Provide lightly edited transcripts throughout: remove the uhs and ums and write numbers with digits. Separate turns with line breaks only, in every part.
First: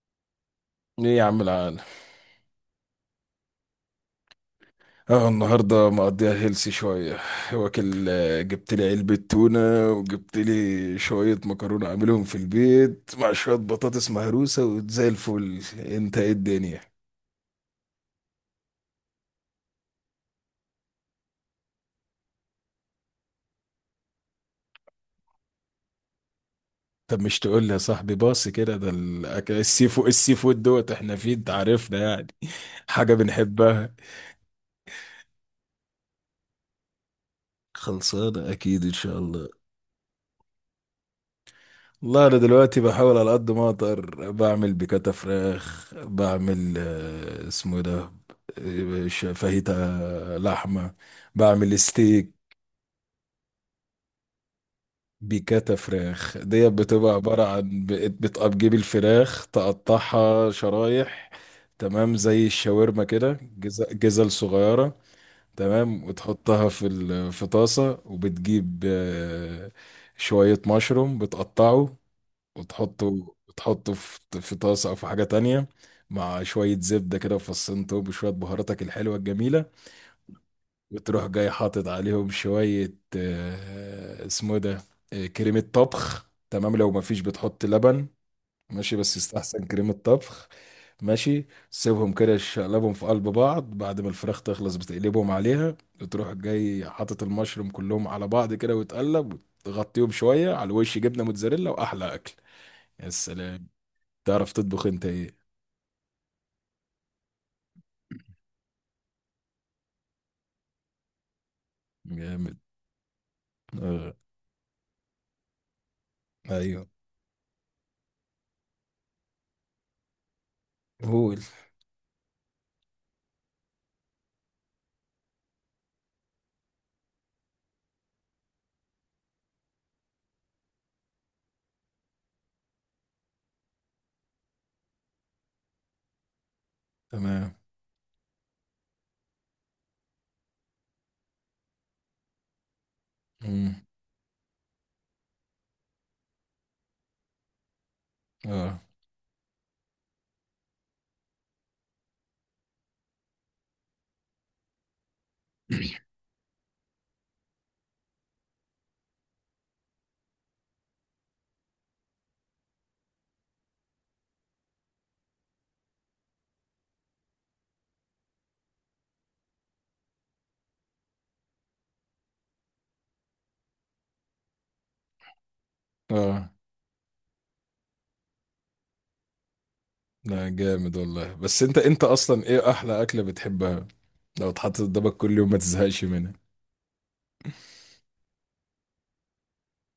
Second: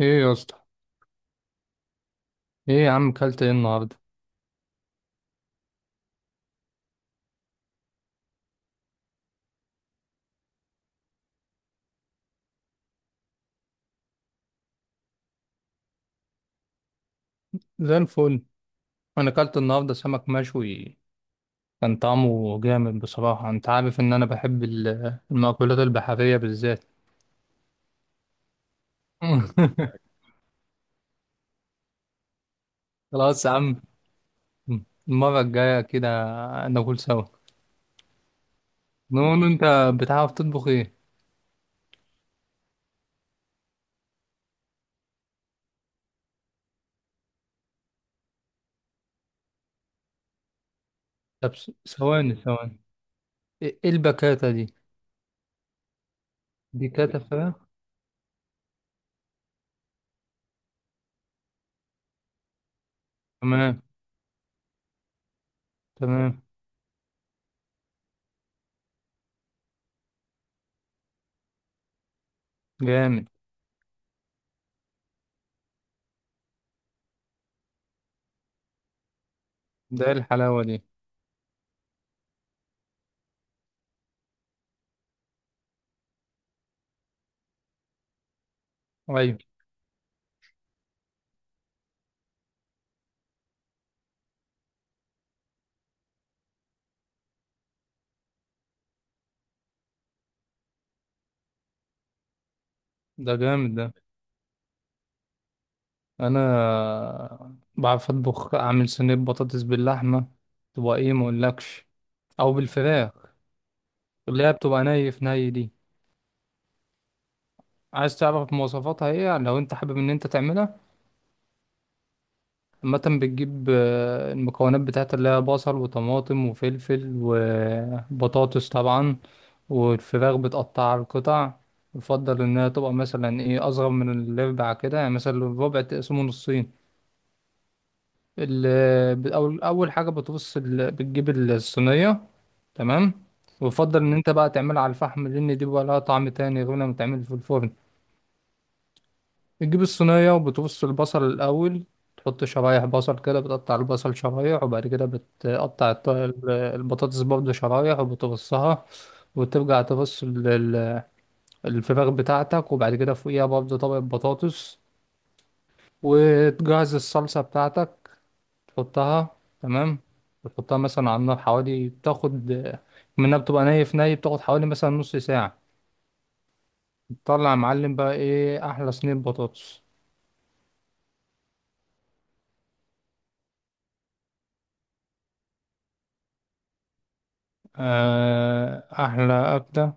ايه يا اسطى؟
ايه يا عم العال.
ايه يا عم كلت ايه النهارده؟
اه، النهارده مقضيها هيلسي شويه واكل، جبت لي علبه تونه وجبت لي شويه مكرونه اعملهم في البيت مع شويه بطاطس مهروسه وزي الفل. انت ايه الدنيا؟
زي الفل. انا كلت النهارده سمك مشوي، كان طعمه جامد بصراحه. انت عارف ان انا بحب المأكولات البحريه بالذات.
طب مش تقول لي يا صاحبي؟ باص كده، ده الأكل السي فود، السي فود دوت احنا فيه انت عارفنا يعني. حاجة
خلاص يا عم،
بنحبها.
المره الجايه كده ناكل سوا.
خلصانه اكيد ان شاء
نقول
الله.
انت، بتعرف تطبخ ايه؟
والله انا دلوقتي بحاول على قد ما اقدر، بعمل بيكاتا فراخ، بعمل اسمه ده، فاهيتا، لحمة،
طب
بعمل ستيك.
ثواني ثواني، إيه البكاته دي؟
بيكاتا فراخ ديت
دي
بتبقى
كاته
عبارة
فراخ.
عن بتجيب الفراخ تقطعها شرايح، تمام، زي الشاورما كده
تمام.
جزل صغيرة، تمام،
تمام.
وتحطها في طاسة، وبتجيب شوية مشروم بتقطعه،
جامد.
وتحطه تحطه في في طاسة أو في حاجة تانية، مع شوية زبدة كده وفصين توب وشوية بهاراتك الحلوة الجميلة.
ده إيه الحلاوه دي؟
وتروح جاي حاطط عليهم شوية اسمه إيه ده، كريمة طبخ. تمام، لو مفيش بتحط لبن، ماشي، بس
ايوه.
يستحسن كريمة طبخ. ماشي، سيبهم كده شقلبهم في قلب بعض، بعد ما الفراخ تخلص بتقلبهم عليها. وتروح جاي حاطط المشروم كلهم على بعض كده وتقلب، وتغطيهم شوية على الوش جبنة موتزاريلا، وأحلى أكل. يا
ده
سلام.
جامد ده.
تعرف تطبخ أنت إيه؟
انا بعرف اطبخ، اعمل صينيه بطاطس باللحمه، تبقى ايه ما اقولكش. او
جامد.
بالفراخ،
آه.
اللي هي بتبقى ني في ني دي.
أيوه.
عايز تعرف مواصفاتها ايه لو انت حابب ان انت تعملها؟
قول.
عامه بتجيب المكونات بتاعتها، اللي هي بصل وطماطم وفلفل وبطاطس طبعا، والفراخ بتقطعها لقطع. يفضل انها تبقى مثلا ايه، اصغر من الربع كده، يعني مثلا الربع تقسمه نصين.
تمام.
أول أول حاجة بتبص بتجيب الصينية. تمام.
مم.
ويفضل إن أنت بقى تعملها على الفحم، لأن دي بقى لها طعم تاني غير لما تعمل في الفرن.
آه.
بتجيب الصينية وبتبص البصل الأول، تحط شرايح بصل كده، بتقطع البصل شرايح، وبعد كده بتقطع البطاطس برضه شرايح وبتبصها. وترجع تبص الفراخ بتاعتك، وبعد كده فوقيها برضه طبق بطاطس، وتجهز الصلصة بتاعتك، تحطها. تمام. بتحطها مثلا على النار، حوالي بتاخد منها، بتبقى ني في ني، بتاخد حوالي مثلا نص ساعة.
آه.
تطلع يا معلم بقى ايه، أحلى صينية بطاطس.
لا جامد والله، بس انت اصلا ايه احلى اكله بتحبها، لو اتحطت قدامك كل يوم ما تزهقش
أحلى أكلة،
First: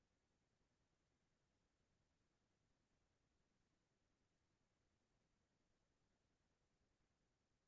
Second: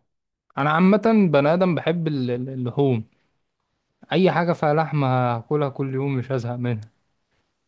أنا عامة بني آدم بحب اللحوم. أي حاجة فيها لحمة هاكلها كل يوم مش هزهق منها.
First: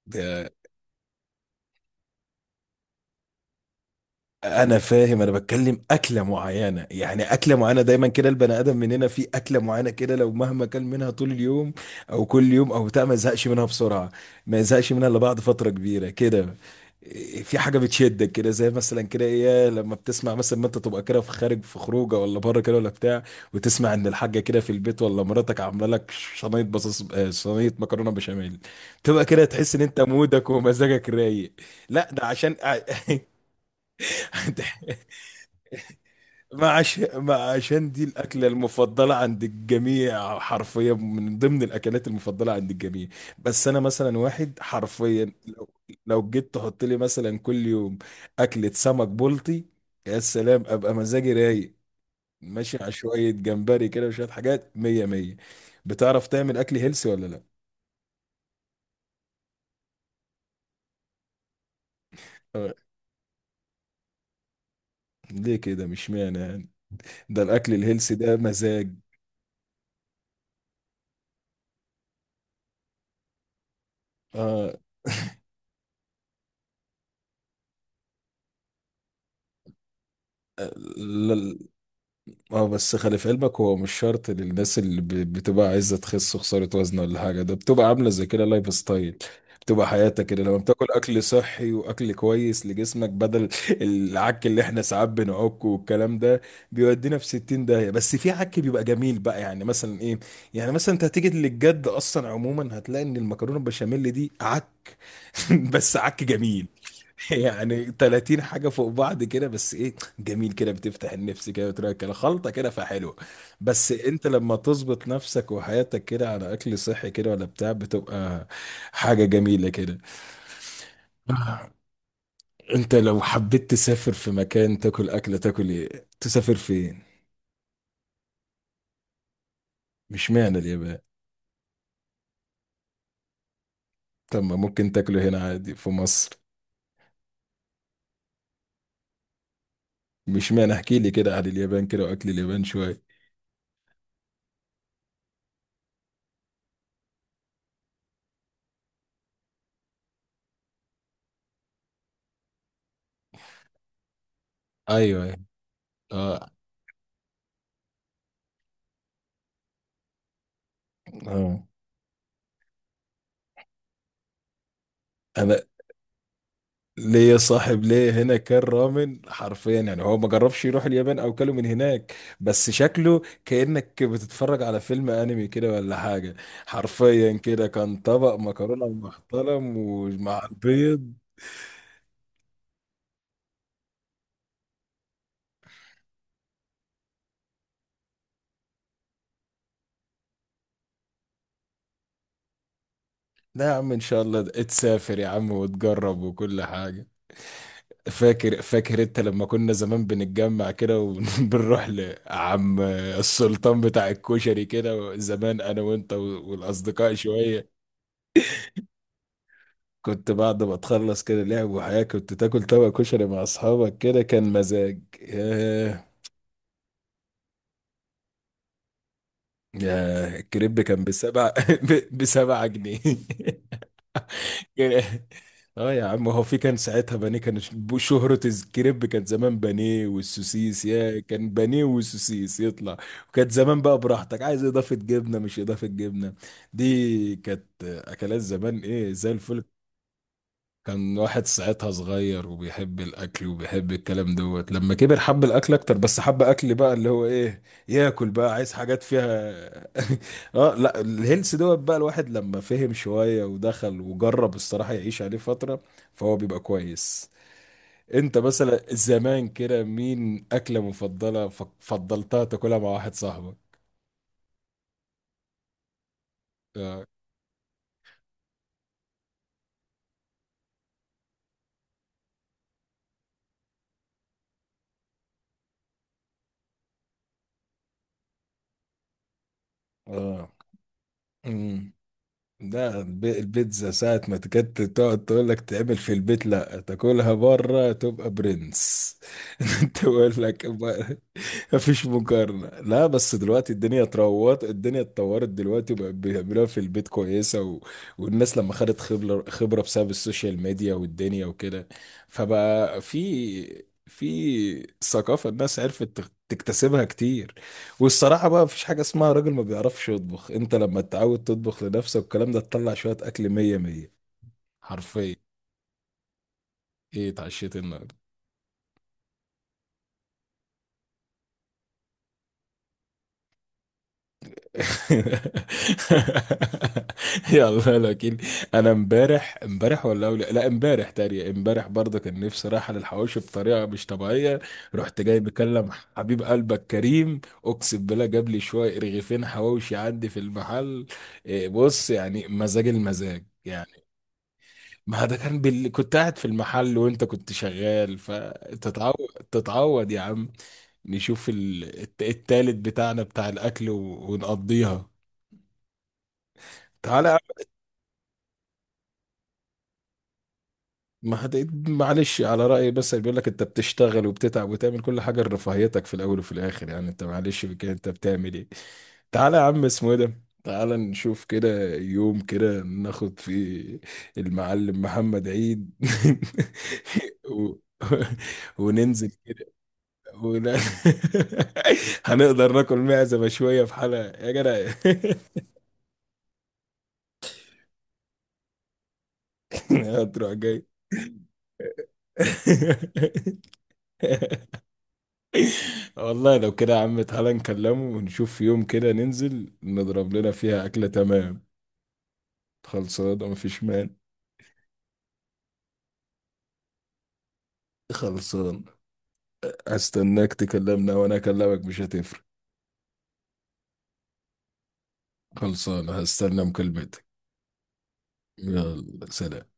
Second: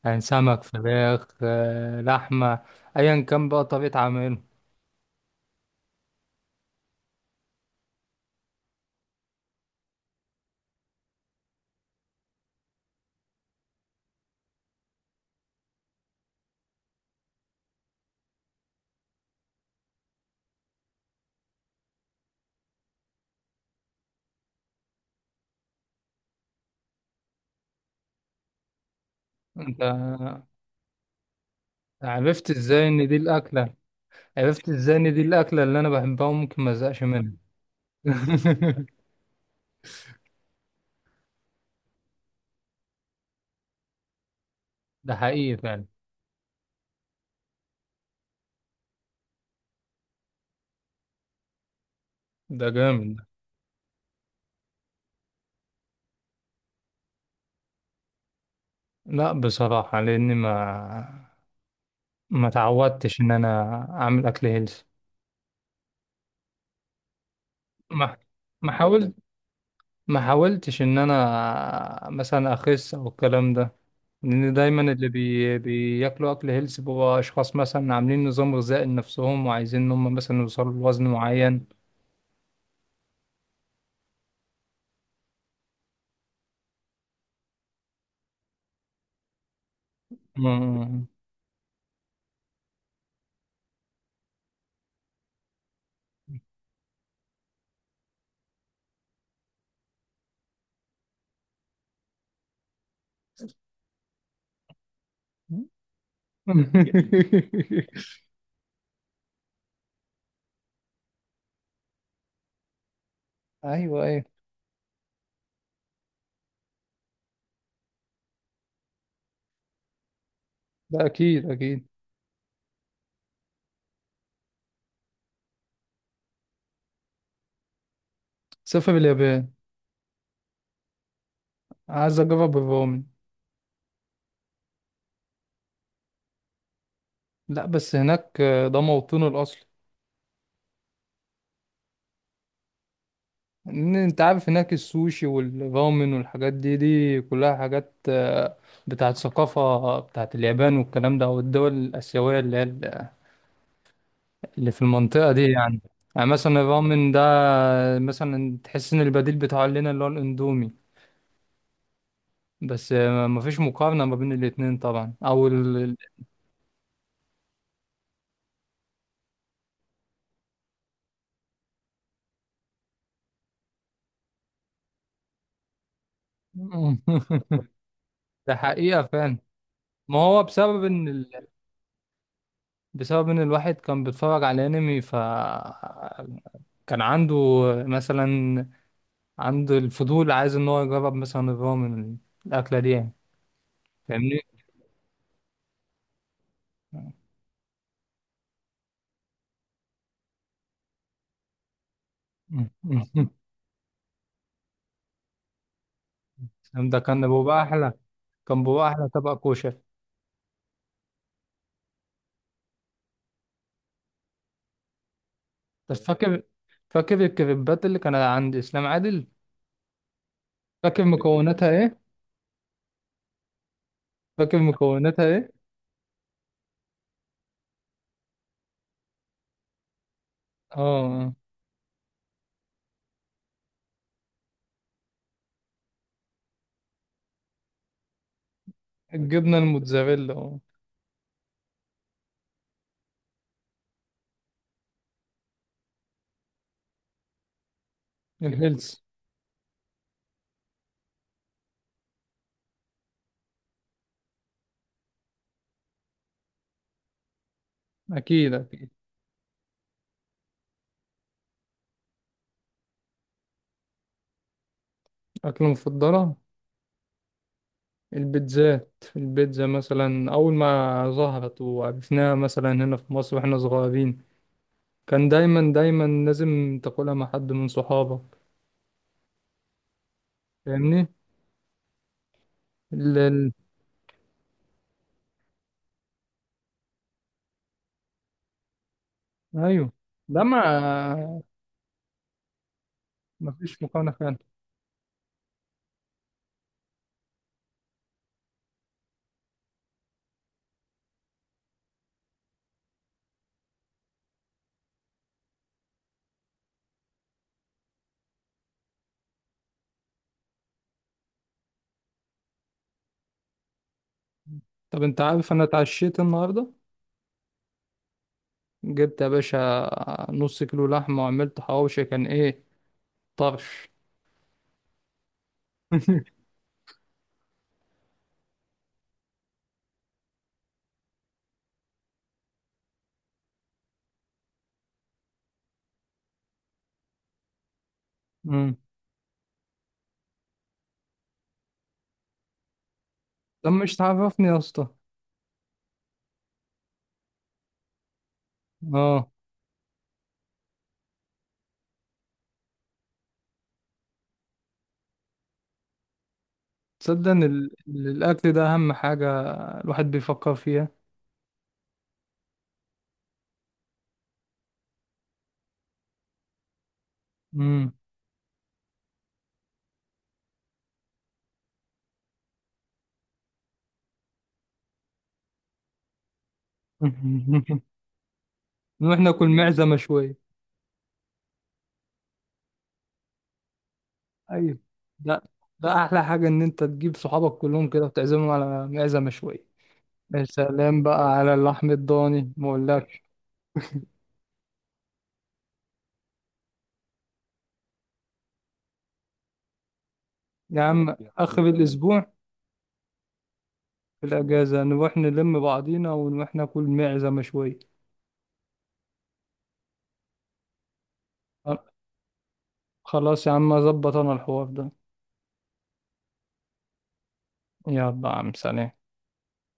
يعني
منها؟
سمك، فراخ، لحمة، أيا كان بقى طريقة عمله.
انا فاهم، انا بتكلم اكله معينه يعني، اكله معينه دايما كده البني ادم مننا في اكله معينه كده لو مهما كان منها طول اليوم، او كل يوم او بتاع ما يزهقش منها بسرعه، ما يزهقش منها الا بعد فتره كبيره كده. في حاجه بتشدك كده زي مثلا كده ايه، لما بتسمع مثلا ما انت تبقى كده في خارج، في خروجه ولا بره كده ولا بتاع، وتسمع ان الحاجه كده في البيت ولا مراتك عامله لك صينيه بطاطس، صينيه مكرونه بشاميل، تبقى كده تحس ان
أنت
انت مودك ومزاجك رايق. لا، ده
عرفت
عشان
إزاي إن دي الأكلة؟ عرفت إزاي إن دي الأكلة اللي أنا بحبها وممكن ما أزهقش منها؟
ما عشان دي الأكلة المفضلة عند الجميع، حرفيا من ضمن الأكلات المفضلة عند الجميع. بس أنا مثلا واحد،
ده
حرفيا
حقيقي
لو,
فعلا.
لو جيت تحط لي مثلا كل يوم أكلة سمك بلطي، يا سلام، أبقى مزاجي رايق،
ده
ماشي على
جامد ده.
شوية جمبري كده وشوية حاجات مية مية. بتعرف تعمل أكل هيلسي ولا لأ؟
لا بصراحة، لأني ما
آه.
تعودتش إن أنا أعمل أكل هيلث.
ليه كده؟ مش معنى يعني، ده الأكل الهيلسي
ما
ده
ما
مزاج.
حاولت، ما حاولتش إن أنا مثلا أخس أو الكلام ده، لأن
آه.
دايما بياكلوا أكل هيلث بيبقوا أشخاص مثلا عاملين نظام غذائي لنفسهم وعايزين إن هم مثلا يوصلوا لوزن معين.
اه بس خلي في علمك، هو مش شرط للناس اللي بتبقى عايزه تخس وخساره وزن ولا حاجه، ده بتبقى عامله زي كده لايف ستايل، بتبقى حياتك كده لما بتاكل
مم.
اكل صحي واكل كويس لجسمك بدل العك اللي احنا ساعات بنعكه والكلام ده بيودينا في 60 داهيه. بس في عك بيبقى جميل بقى، يعني مثلا ايه، يعني مثلا انت هتيجي للجد اصلا، عموما هتلاقي ان المكرونه البشاميل دي بس عك جميل، يعني 30 حاجة فوق بعض كده، بس ايه جميل كده بتفتح النفس كده بتراك كده خلطة كده فحلوة. بس
أيوه، أيوه.
انت لما تظبط نفسك وحياتك كده على اكل صحي كده ولا بتاع بتبقى حاجة جميلة كده.
ده أكيد،
آه،
أكيد.
انت لو حبيت تسافر في مكان تاكل اكلة، تاكل ايه؟ تسافر فين؟
سافر اليابان.
مش معنى اليابان.
عايز أجرب الرومن.
طب ما ممكن تاكله هنا عادي في مصر.
لا بس هناك ده موطنه الأصلي.
مش معنى، احكي لي كده عن اليابان كده واكل اليابان شوية.
إن أنت عارف هناك السوشي والرامن والحاجات دي، دي كلها حاجات بتاعت ثقافة، بتاعت اليابان والكلام ده والدول الآسيوية اللي هي اللي في
ايوه
المنطقة
ايوه.
دي يعني. يعني
اه.
مثلا الرامن ده، مثلا تحس إن البديل بتاعه لنا اللي هو الأندومي.
اه.
بس مفيش مقارنة ما بين الاتنين طبعا، أو
انا ليه يا صاحب، ليه هنا كان رامن حرفيا يعني، هو ما جربش يروح اليابان او كله من هناك، بس شكله كأنك بتتفرج على فيلم انمي كده ولا حاجة، حرفيا كده كان طبق
ده
مكرونة
حقيقة فعلا.
محترم
ما هو
ومع
بسبب إن
البيض.
بسبب ان الواحد كان بيتفرج على انمي، ف كان عنده مثلا، عنده الفضول عايز ان هو يجرب مثلا الرامن، الاكله دي يعني.
لا يا عم، ان شاء
فاهمني.
الله تسافر يا عم وتجرب وكل حاجة. فاكر، فاكر انت لما كنا زمان بنتجمع كده وبنروح لعم السلطان بتاع الكشري كده زمان، انا وانت
ده
والاصدقاء
كان بيبقى
شوية،
احلى، كان بيبقى احلى طبق كوشه.
كنت بعد ما تخلص كده لعب وحياة كنت تاكل طبق كشري مع أصحابك كده، كان مزاج
بس
ياه.
فاكر الكريبات اللي كانت عند اسلام عادل؟
ياه الكريب كان
فاكر
بسبعة،
مكوناتها ايه؟
بسبعة جنيه.
فاكر
كان-،
مكوناتها ايه؟
اه يا عم، هو في كان ساعتها بانيه، شهرة الكريب كان زمان بانيه
اه.
والسوسيس، يا
آه.
كان بانيه والسوسيس يطلع. وكانت زمان بقى براحتك عايز اضافة جبنة مش اضافة جبنة، دي كانت اكلات زمان ايه زي
الجبنه
الفل.
الموتزاريلا، اه.
كان واحد ساعتها صغير وبيحب الاكل وبيحب الكلام دوت، لما كبر حب الاكل اكتر بس حب اكل بقى اللي هو ايه، ياكل بقى عايز
الهيلث.
حاجات فيها. اه لا الهيلث دوت، بقى الواحد لما فهم شوية ودخل وجرب، الصراحة يعيش عليه فترة فهو بيبقى كويس. انت
اكيد،
مثلا
اكيد.
زمان كده مين اكلة مفضلة فضلتها تاكلها مع واحد صاحبك؟
اكله مفضله؟
اه.
البيتزات، البيتزا مثلا أول ما ظهرت وعرفناها مثلا هنا في مصر واحنا صغيرين، كان دايما دايما لازم تاكلها مع حد من صحابك. فاهمني.
اه. ده
ال... ال...
البيتزا ساعة ما تكت تقعد تقول لك تعمل في البيت لا، تاكلها بره تبقى برنس.
أيوه.
تقول
ده ما
لك مفيش مقارنة. لا بس دلوقتي
مفيش
الدنيا
مقارنة فعلا.
اتروت، الدنيا اتطورت دلوقتي وبقت بيعملوها في البيت كويسة والناس لما خدت خبرة، خبرة بسبب السوشيال ميديا والدنيا وكده، فبقى في ثقافة الناس عرفت تكتسبها كتير. والصراحة بقى مفيش حاجة اسمها راجل ما بيعرفش يطبخ، انت لما تتعود تطبخ لنفسك والكلام ده تطلع شوية أكل مية مية
طب أنت
حرفيا.
عارف أنا اتعشيت النهاردة؟
ايه اتعشيت النهاردة؟
جبت يا باشا نص كيلو لحمة وعملت حواوشي، كان إيه، طرش.
يلا لكن. انا امبارح، لا، امبارح، تاني امبارح برضه كان نفسي رايحه للحواوشي بطريقه مش طبيعيه. رحت جاي بكلم حبيب قلبك كريم، اقسم بالله جاب لي
مم.
شويه رغيفين حواوشي عندي في المحل. بص يعني مزاج المزاج
طب مش
يعني.
تعرفني يا اسطى؟
ما ده كان كنت قاعد في المحل وانت كنت شغال، فتتعود
اه.
تتعود يا عم. نشوف التالت بتاعنا بتاع الاكل ونقضيها.
تصدق
تعالى.
ان الاكل ده اهم حاجه الواحد بيفكر فيها.
ما هت... معلش على رأيي، بس بيقول لك انت بتشتغل وبتتعب وتعمل كل حاجة لرفاهيتك، في الأول وفي الآخر يعني انت معلش كده،
مم.
انت بتعمل ايه. تعالى يا عم، اسمه ايه ده، تعالى نشوف كده يوم كده ناخد فيه المعلم محمد عيد. و...
نروح
وننزل
ناكل
كده.
معزة شوية.
ون... هنقدر ناكل معزة شوية في حلقة يا
ايوه.
جدع.
ده، ده أحلى حاجة إن أنت تجيب صحابك كلهم كده وتعزمهم على معزة مشوية. يا
هتروح جاي.
سلام بقى على اللحم الضاني ما أقولكش.
والله لو كده يا عم تعالى نكلمه ونشوف يوم كده ننزل نضرب لنا
يا
فيها أكلة
عم، آخر
تمام.
الأسبوع
خلصان ومفيش مان.
في الأجازة نروح نلم بعضينا ونروح ناكل معزة مشوية.
خلصان، هستناك تكلمنا وأنا أكلمك مش هتفرق.
خلاص يا عم، أظبط أنا الحوار ده.
خلصان هستنى مكالمتك.
يلا يا عم، سلام.
يلا سلام.